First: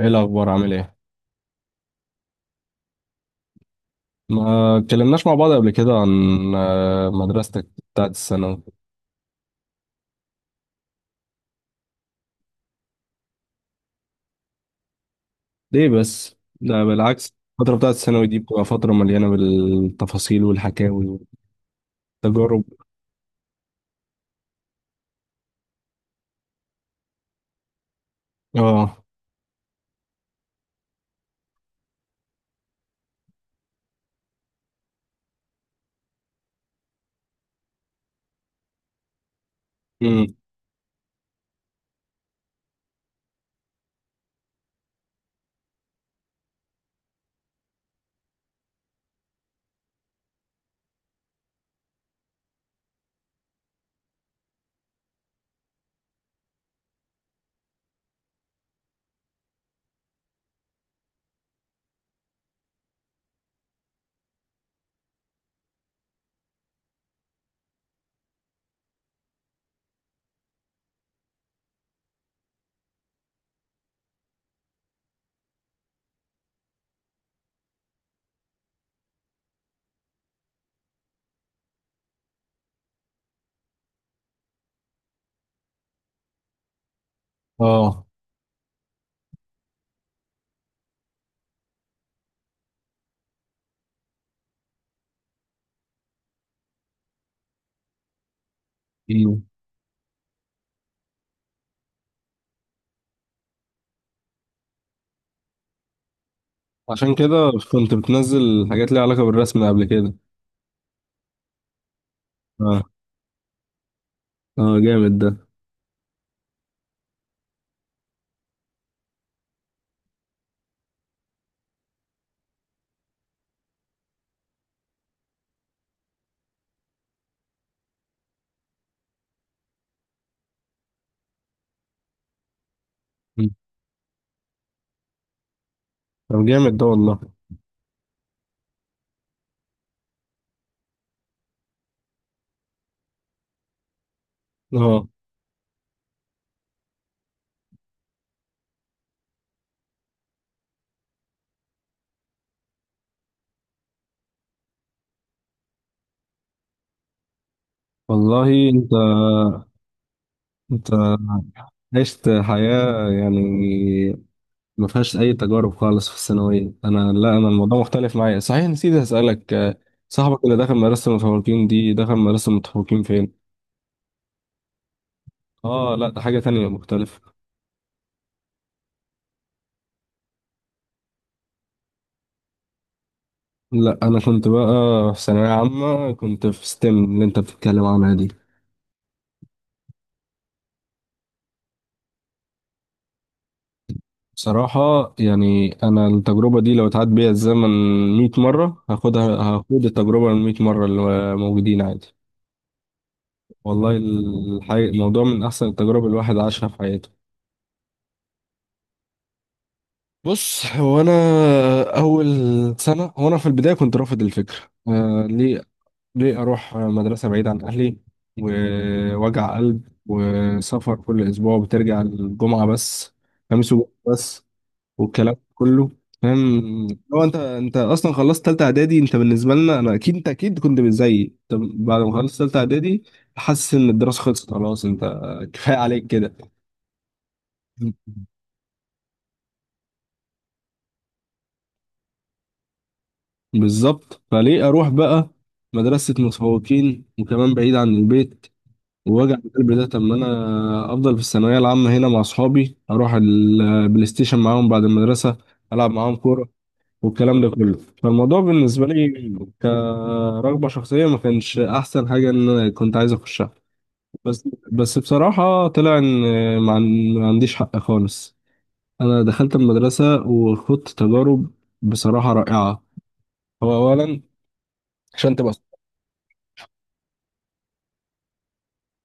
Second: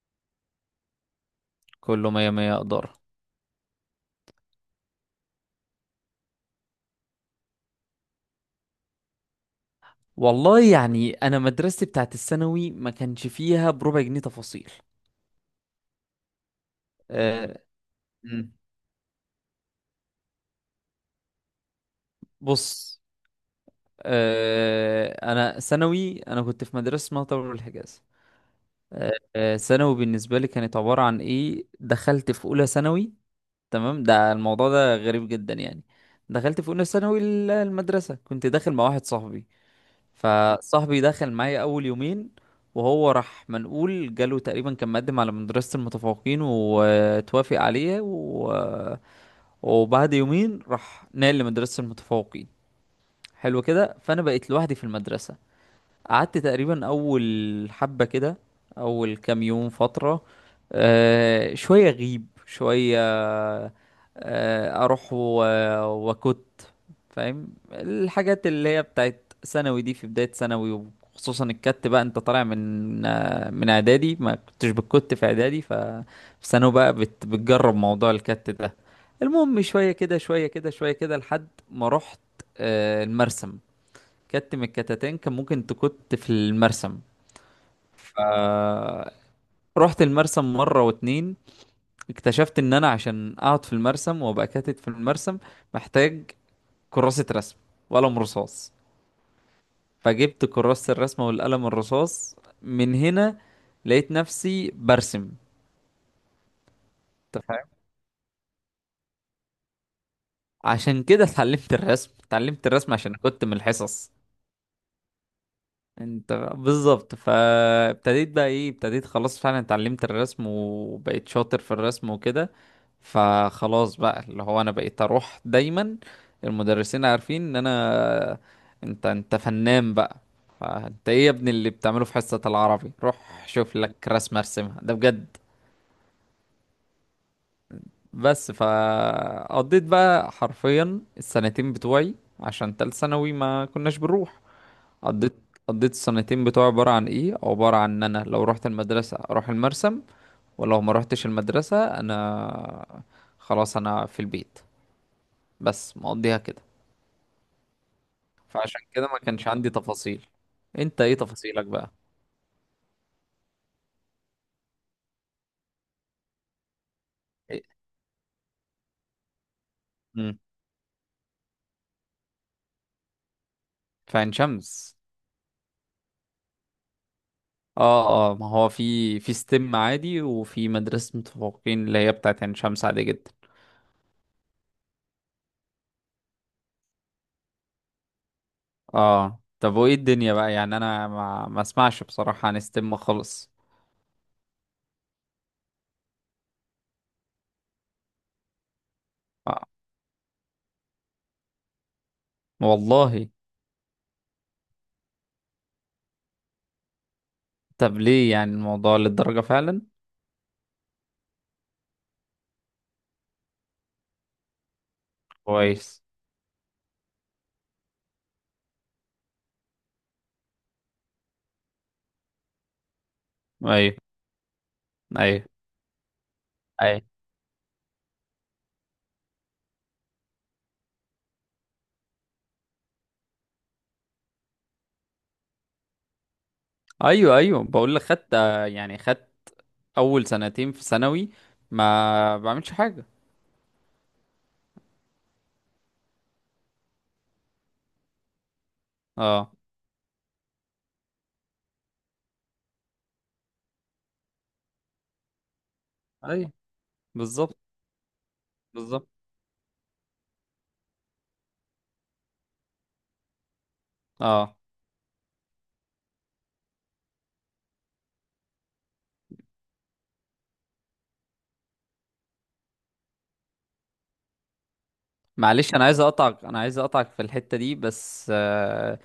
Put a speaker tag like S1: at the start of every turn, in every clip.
S1: ايه الاخبار؟ عامل ايه؟
S2: كله مية مية إدارة.
S1: ما اتكلمناش مع بعض قبل كده عن مدرستك بتاعت الثانوي؟
S2: والله يعني أنا مدرستي بتاعت الثانوي ما كانش فيها بربع جنيه تفاصيل.
S1: ليه بس، ده بالعكس.
S2: أه.
S1: الفتره بتاعت الثانوي دي
S2: مم.
S1: بتبقى فتره مليانه بالتفاصيل والحكاوي والتجارب.
S2: بص. أنا ثانوي، أنا كنت في مدرسة اسمها طلبة الحجاز.
S1: اه.
S2: أه آه، ثانوي بالنسبة لي كانت عبارة عن إيه، دخلت في أولى ثانوي. تمام، ده الموضوع ده غريب جدا يعني. دخلت في أولى ثانوي المدرسة، كنت داخل مع واحد صاحبي.
S1: امم.
S2: فصاحبي دخل معايا اول يومين وهو راح منقول، جاله تقريبا كان مقدم على مدرسة المتفوقين وتوافق عليه وبعد يومين راح نقل لمدرسة المتفوقين. حلو كده، فانا بقيت لوحدي في المدرسة. قعدت تقريبا اول حبة كده، اول كام يوم فترة، شوية غيب شوية، أه اروح وكت فاهم الحاجات اللي هي بتاعت ثانوي دي في بداية ثانوي. وخصوصا الكت بقى، انت طالع من من اعدادي، ما كنتش بتكت في اعدادي. ففي ثانوي بقى بتجرب موضوع الكت ده. المهم شوية كده شوية كده شوية كده لحد ما رحت المرسم. كت من الكتتين كان ممكن تكت في المرسم.
S1: اه.
S2: ف رحت المرسم مرة واتنين، اكتشفت ان انا عشان اقعد في المرسم وابقى كاتت في المرسم محتاج كراسة رسم وقلم رصاص.
S1: امم.
S2: فجبت كراسة الرسمة والقلم الرصاص. من هنا لقيت نفسي برسم.
S1: عشان
S2: انت
S1: كده
S2: فاهم؟
S1: كنت بتنزل حاجات ليها علاقه بالرسم قبل كده؟
S2: عشان كده اتعلمت الرسم، اتعلمت
S1: اه.
S2: الرسم عشان كنت من الحصص.
S1: اه، جامد ده.
S2: انت بالظبط. فابتديت بقى ايه ابتديت خلاص، فعلا اتعلمت الرسم وبقيت شاطر في الرسم وكده. فخلاص بقى اللي هو انا بقيت اروح دايما، المدرسين عارفين ان انا انت فنان بقى. فانت ايه يا ابني اللي بتعمله في حصة العربي؟ روح
S1: مم.
S2: شوف لك رسمة ارسمها، ده بجد.
S1: طب جامد ده والله.
S2: بس فقضيت بقى حرفيا السنتين بتوعي، عشان تالت ثانوي ما كناش بنروح.
S1: اه
S2: قضيت قضيت السنتين بتوعي عبارة عن ايه، عبارة عن ان انا لو رحت المدرسة اروح المرسم، ولو ما رحتش المدرسة انا خلاص انا في البيت. بس مقضيها كده.
S1: والله.
S2: فعشان
S1: انت
S2: كده ما كانش عندي تفاصيل.
S1: انت
S2: انت ايه تفاصيلك بقى؟
S1: عشت حياه يعني ما فيهاش اي تجارب خالص في الثانويه. انا، لا، انا
S2: إيه؟
S1: الموضوع مختلف معايا. صحيح، نسيت اسالك.
S2: مم.
S1: صاحبك اللي دخل مدرسه المتفوقين دي، دخل مدرسه المتفوقين فين؟
S2: في عين شمس.
S1: اه، لا، ده حاجه تانية مختلفه.
S2: اه اه، ما هو في ستيم عادي، وفي مدرسة متفوقين اللي هي بتاعت عين شمس عادي جدا.
S1: لا، انا كنت بقى في ثانويه عامه، كنت في ستيم اللي انت بتتكلم عنها دي.
S2: اه طب وايه الدنيا بقى، يعني انا ما اسمعش بصراحة عن ستيم خالص.
S1: بصراحه يعني انا التجربه دي لو اتعاد بيها الزمن 100 مره هاخدها،
S2: آه.
S1: هاخد التجربه ال 100 مره اللي موجودين عادي.
S2: والله.
S1: والله الحقيقة الموضوع من احسن التجارب الواحد عاشها في حياته.
S2: طب ليه يعني الموضوع للدرجة فعلا؟
S1: بص، هو انا اول سنه، هو انا في البدايه كنت رافض الفكره. ليه؟
S2: كويس.
S1: ليه اروح مدرسه بعيد عن اهلي، ووجع قلب، وسفر كل اسبوع، وبترجع الجمعه بس، خميس وجمعه
S2: ايوه
S1: بس، والكلام
S2: ايوه
S1: كله؟ فاهم؟
S2: ايوه
S1: لو انت اصلا خلصت ثالثه اعدادي، انت بالنسبه لنا، انا اكيد انت اكيد كنت زيي. انت بعد ما خلصت ثالثه اعدادي، حاسس ان الدراسه خلصت خلاص، انت كفايه عليك،
S2: ايوه ايوه، بقول
S1: كده.
S2: لك خدت يعني خدت اول سنتين في ثانوي ما بعملش حاجة.
S1: بالظبط. فليه اروح بقى مدرسة متفوقين، وكمان بعيد عن البيت ووجع
S2: اه،
S1: القلب ده؟ طب ما انا افضل في الثانوية العامة هنا مع اصحابي، اروح البلاي ستيشن معاهم بعد المدرسة، العب معاهم كورة،
S2: ايوه
S1: والكلام ده
S2: بالظبط
S1: كله. فالموضوع بالنسبة
S2: بالظبط.
S1: لي كرغبة شخصية ما كانش احسن حاجة ان انا كنت عايز اخشها. بس
S2: اه
S1: بس بصراحة طلع ان ما عنديش حق خالص. انا دخلت المدرسة وخدت تجارب بصراحة رائعة. هو اولا، عشان تبقى…
S2: معلش، انا عايز اقطعك في الحتة دي بس.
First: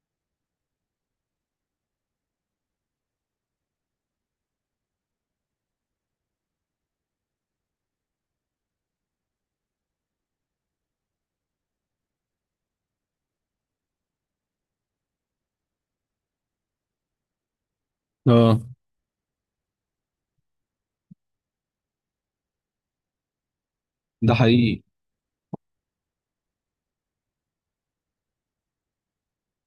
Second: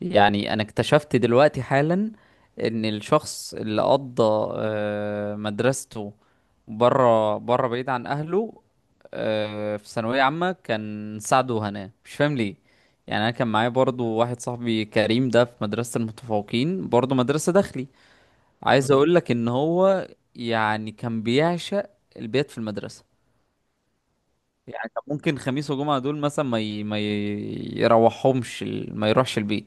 S2: يعني انا اكتشفت دلوقتي حالا ان الشخص اللي قضى مدرسته بره بره بعيد عن اهله في ثانوية عامة كان سعد وهناء، مش فاهم ليه. يعني انا كان معايا برضو واحد صاحبي كريم ده، في مدرسة المتفوقين برضو، مدرسة داخلي.
S1: اه،
S2: عايز اقول لك ان هو يعني كان بيعشق البيت في المدرسة.
S1: ده حقيقي.
S2: يعني طب ممكن خميس وجمعة دول مثلا ما ي... ما ي... يروحهمش ما يروحش البيت،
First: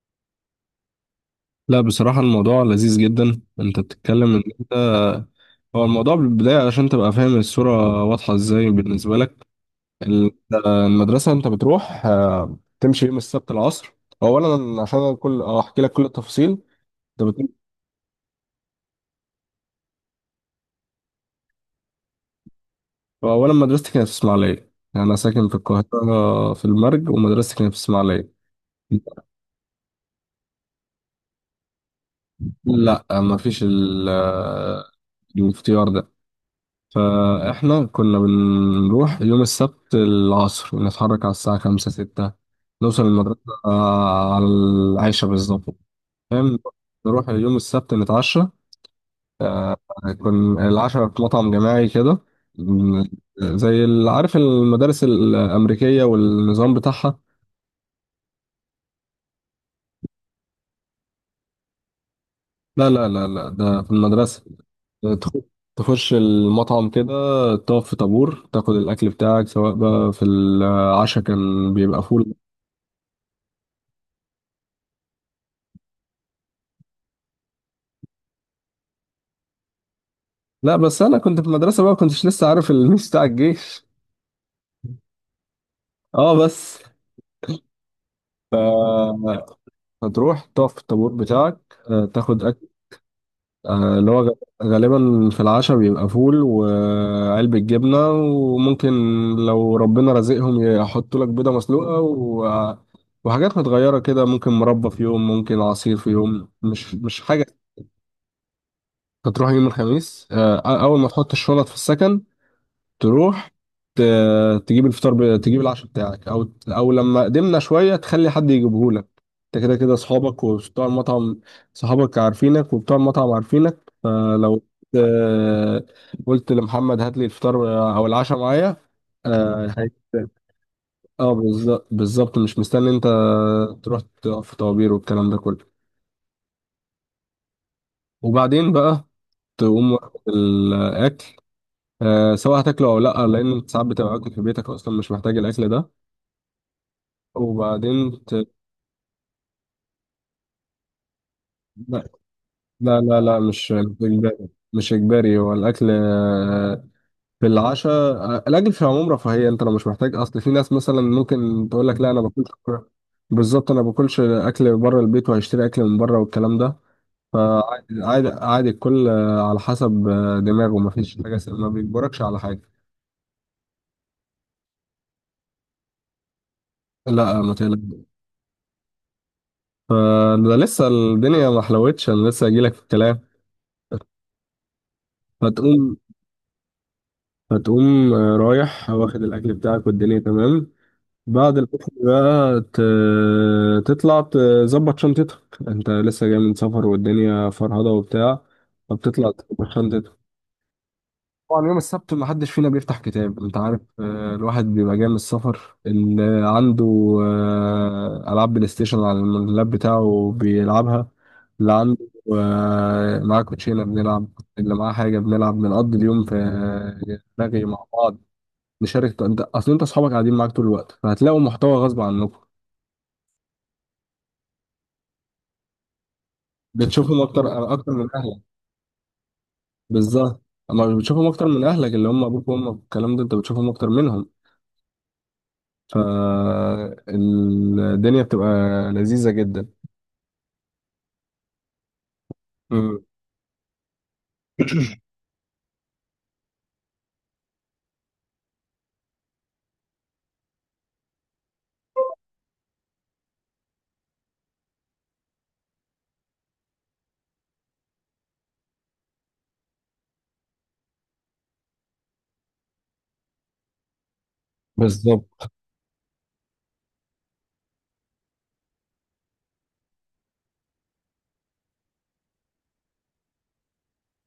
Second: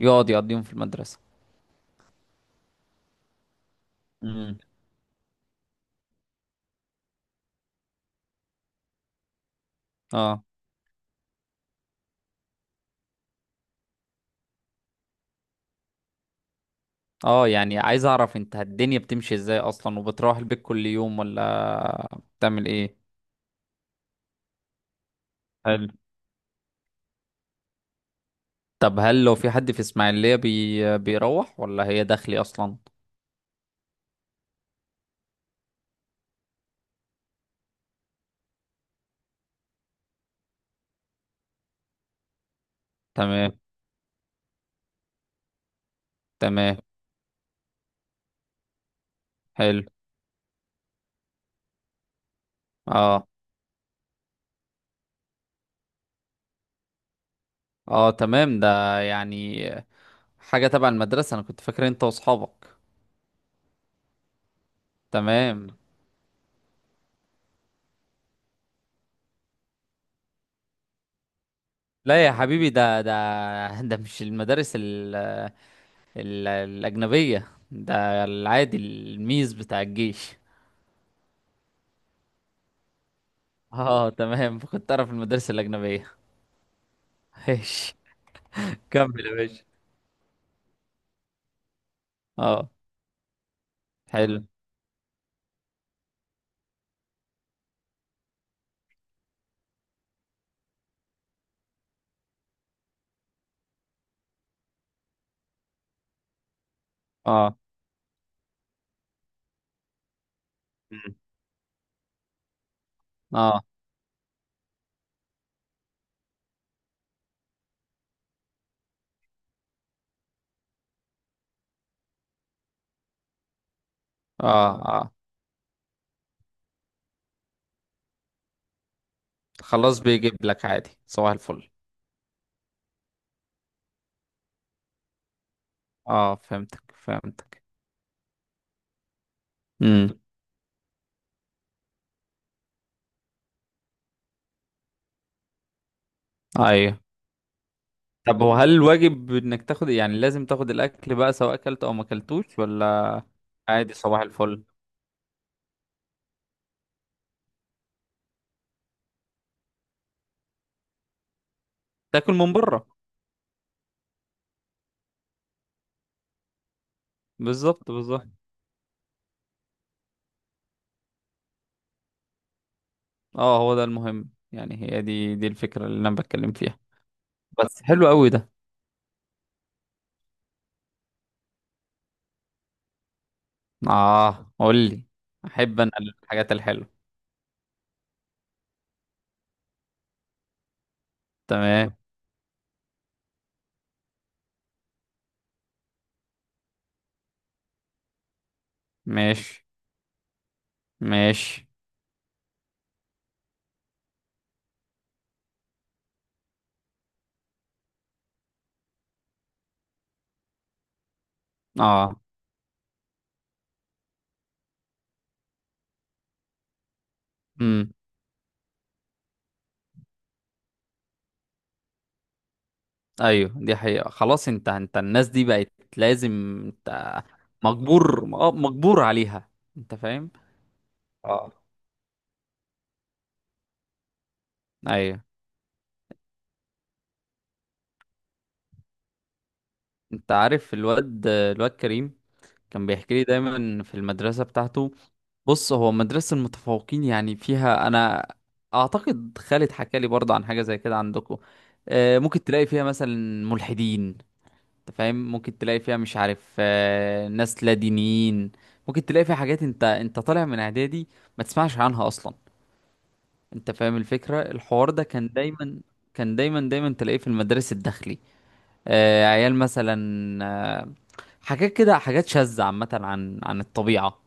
S2: يقعد يقضيهم في المدرسة.
S1: لا، بصراحة الموضوع لذيذ جدا. انت بتتكلم ان
S2: امم
S1: انت… هو الموضوع بالبداية، علشان تبقى فاهم الصورة واضحة ازاي بالنسبة لك، ال-
S2: اه
S1: المدرسة، انت بتروح تمشي يوم السبت العصر. اولا، عشان كل اه احكي لك كل التفاصيل، انت
S2: اه،
S1: بت-
S2: يعني عايز اعرف انت الدنيا بتمشي ازاي اصلا، وبتروح البيت كل يوم ولا بتعمل ايه؟
S1: اولا مدرستي كانت في اسماعيلية. يعني انا ساكن في
S2: حلو.
S1: القاهرة في المرج، ومدرستي كانت في اسماعيلية.
S2: طب هل لو في حد في اسماعيلية بيروح ولا هي داخلي اصلا؟
S1: لا، ما فيش الاختيار ده. فاحنا كنا بنروح يوم السبت العصر، ونتحرك على الساعة خمسة ستة، نوصل المدرسة
S2: تمام.
S1: على العاشرة بالظبط. فاهم؟
S2: تمام.
S1: نروح يوم السبت، نتعشى.
S2: حلو.
S1: كان العشاء في مطعم جماعي كده، م-
S2: اه
S1: زي عارف المدارس الأمريكية والنظام بتاعها.
S2: اه تمام. ده يعني حاجة تبع المدرسة؟ انا كنت فاكر انت واصحابك.
S1: لا لا لا لا، ده في المدرسة. تخ-
S2: تمام.
S1: تخش المطعم كده، تقف في طابور، تاخد الأكل بتاعك. سواء بقى في العشاء كان بيبقى
S2: لا يا
S1: فول.
S2: حبيبي، ده مش المدارس ال الأجنبية ده العادي الميز بتاع الجيش.
S1: لا، بس انا كنت في المدرسه بقى، كنتش لسه عارف الميس بتاع الجيش.
S2: اه تمام، كنت أعرف المدارس الأجنبية.
S1: اه بس.
S2: ماشي. كمل يا باشا.
S1: هتروح تقف في الطابور بتاعك، تاخد اكل،
S2: اه.
S1: آه، اللي هو غ-
S2: حلو.
S1: غالبا في العشاء بيبقى فول وعلبة جبنة، وممكن لو ربنا رزقهم يحطوا لك بيضة مسلوقة، وحاجات متغيرة كده. ممكن مربى في يوم، ممكن عصير في يوم. مش حاجة.
S2: اه.
S1: تروح يوم الخميس، أول ما
S2: مم.
S1: تحط الشنط في السكن، تروح
S2: اه
S1: ت- تجيب العشاء بتاعك، او لما قدمنا شويه تخلي حد يجيبه لك. انت كده كده اصحابك وبتوع المطعم، صحابك عارفينك وبتوع المطعم عارفينك، فلو
S2: اه اه،
S1: آه، قلت لمحمد هات لي الفطار او العشاء معايا… اه هي-
S2: خلاص بيجيب لك عادي صباح الفل.
S1: بالظبط، بالظبط. مش مستني انت تروح تقف في طوابير والكلام ده كله.
S2: اه فهمتك فهمتك.
S1: وبعدين بقى تقوم
S2: امم
S1: واخد الاكل، سواء هتاكله او لا، لان انت ساعات بتبقى اكل في بيتك اصلا، مش محتاج الاكل ده.
S2: ايوه.
S1: وبعدين
S2: طب
S1: ت...
S2: وهل الواجب انك تاخد، يعني لازم تاخد الاكل بقى سواء اكلت او ما
S1: لا
S2: اكلتوش
S1: لا
S2: ولا
S1: لا لا، مش
S2: عادي صباح
S1: إجباري،
S2: الفل؟
S1: مش إجباري. هو الأكل في العشاء، الأكل في العموم رفاهية. أنت لو مش محتاج، أصل في ناس مثلا ممكن تقول لك لا، أنا
S2: تاكل
S1: باكلش.
S2: من بره.
S1: بالظبط. أنا باكلش أكل بره البيت، وهشتري أكل من بره والكلام ده.
S2: بالظبط
S1: فعادي، عادي،
S2: بالظبط.
S1: عادي. الكل على حسب دماغه. مفيش حاجة ما بيجبركش على حاجة.
S2: اه هو ده المهم، يعني هي دي الفكرة اللي انا بتكلم فيها.
S1: لا، ما
S2: بس
S1: تقلقش.
S2: حلو قوي ده.
S1: فده لسه الدنيا ما حلوتش، أنا لسه هجيلك في الكلام.
S2: اه قول لي، احب انا
S1: فتقوم
S2: الحاجات الحلوة.
S1: فتقوم رايح واخد الأكل بتاعك والدنيا تمام. بعد الأكل
S2: تمام.
S1: بقى تطلع تظبط شنطتك. انت لسه جاي من سفر والدنيا فرهضة وبتاع. فبتطلع
S2: ماشي
S1: تظبط شنطتك.
S2: ماشي.
S1: طبعا يوم السبت ما حدش فينا بيفتح كتاب، انت عارف، الواحد بيبقى جاي من السفر. اللي عنده ألعاب بلاي ستيشن على اللاب بتاعه بيلعبها. اللي عنده
S2: اه.
S1: معاه كوتشينة بنلعب. اللي معاه حاجة بنلعب. بنقضي اليوم في رغي مع
S2: امم
S1: بعض، نشارك. انت، اصل انت اصحابك قاعدين معاك طول الوقت، فهتلاقوا محتوى غصب عنكم.
S2: ايوه دي حقيقة. خلاص انت انت الناس دي بقت لازم انت
S1: بتشوفهم اكتر اكتر من
S2: مجبور،
S1: اهلك.
S2: اه مجبور عليها. انت فاهم.
S1: بالظبط. اما مش بتشوفهم اكتر
S2: اه.
S1: من اهلك اللي هم ابوك وامك والكلام ده، انت بتشوفهم اكتر منهم.
S2: ايوه.
S1: فالدنيا بتبقى لذيذة جدا.
S2: انت عارف الواد كريم كان
S1: مم.
S2: بيحكي لي دايما في المدرسة بتاعته. بص، هو مدرسة المتفوقين يعني فيها، أنا أعتقد خالد حكى لي برضه عن حاجة زي كده عندكم. ممكن تلاقي فيها مثلا ملحدين. أنت فاهم؟ ممكن تلاقي فيها مش عارف ناس لا دينيين. ممكن تلاقي فيها حاجات، أنت طالع من إعدادي ما تسمعش عنها أصلا. أنت فاهم الفكرة؟ الحوار ده كان
S1: بالظبط،
S2: دايما، كان دايما دايما تلاقيه في المدارس الداخلي. عيال مثلا، آه، حاجات كده، حاجات شاذة عامة عن الطبيعة.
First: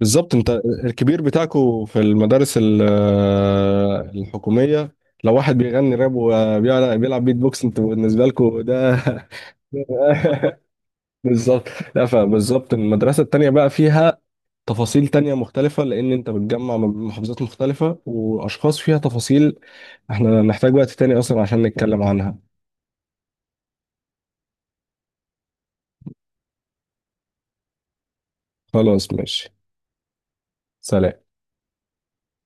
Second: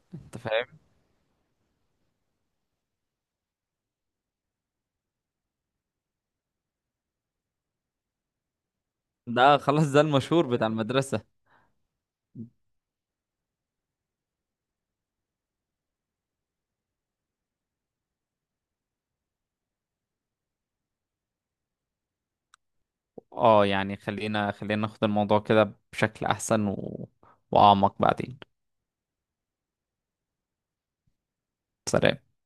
S1: بالظبط.
S2: انت
S1: انت
S2: فاهم.
S1: الكبير بتاعكو في المدارس الحكومية لو واحد بيغني راب وبيلعب بيت بوكس، انتوا بالنسبة لكو ده…
S2: ده خلاص ده المشهور بتاع المدرسة.
S1: بالظبط. لا، فبالظبط المدرسة التانية بقى فيها تفاصيل تانية مختلفة، لأن أنت بتجمع من محافظات مختلفة، وأشخاص فيها تفاصيل إحنا نحتاج وقت تاني أصلا عشان نتكلم عنها.
S2: اه يعني خلينا خلينا ناخد الموضوع كده بشكل احسن واعمق بعدين.
S1: خلاص، ماشي. سلام.
S2: سلام.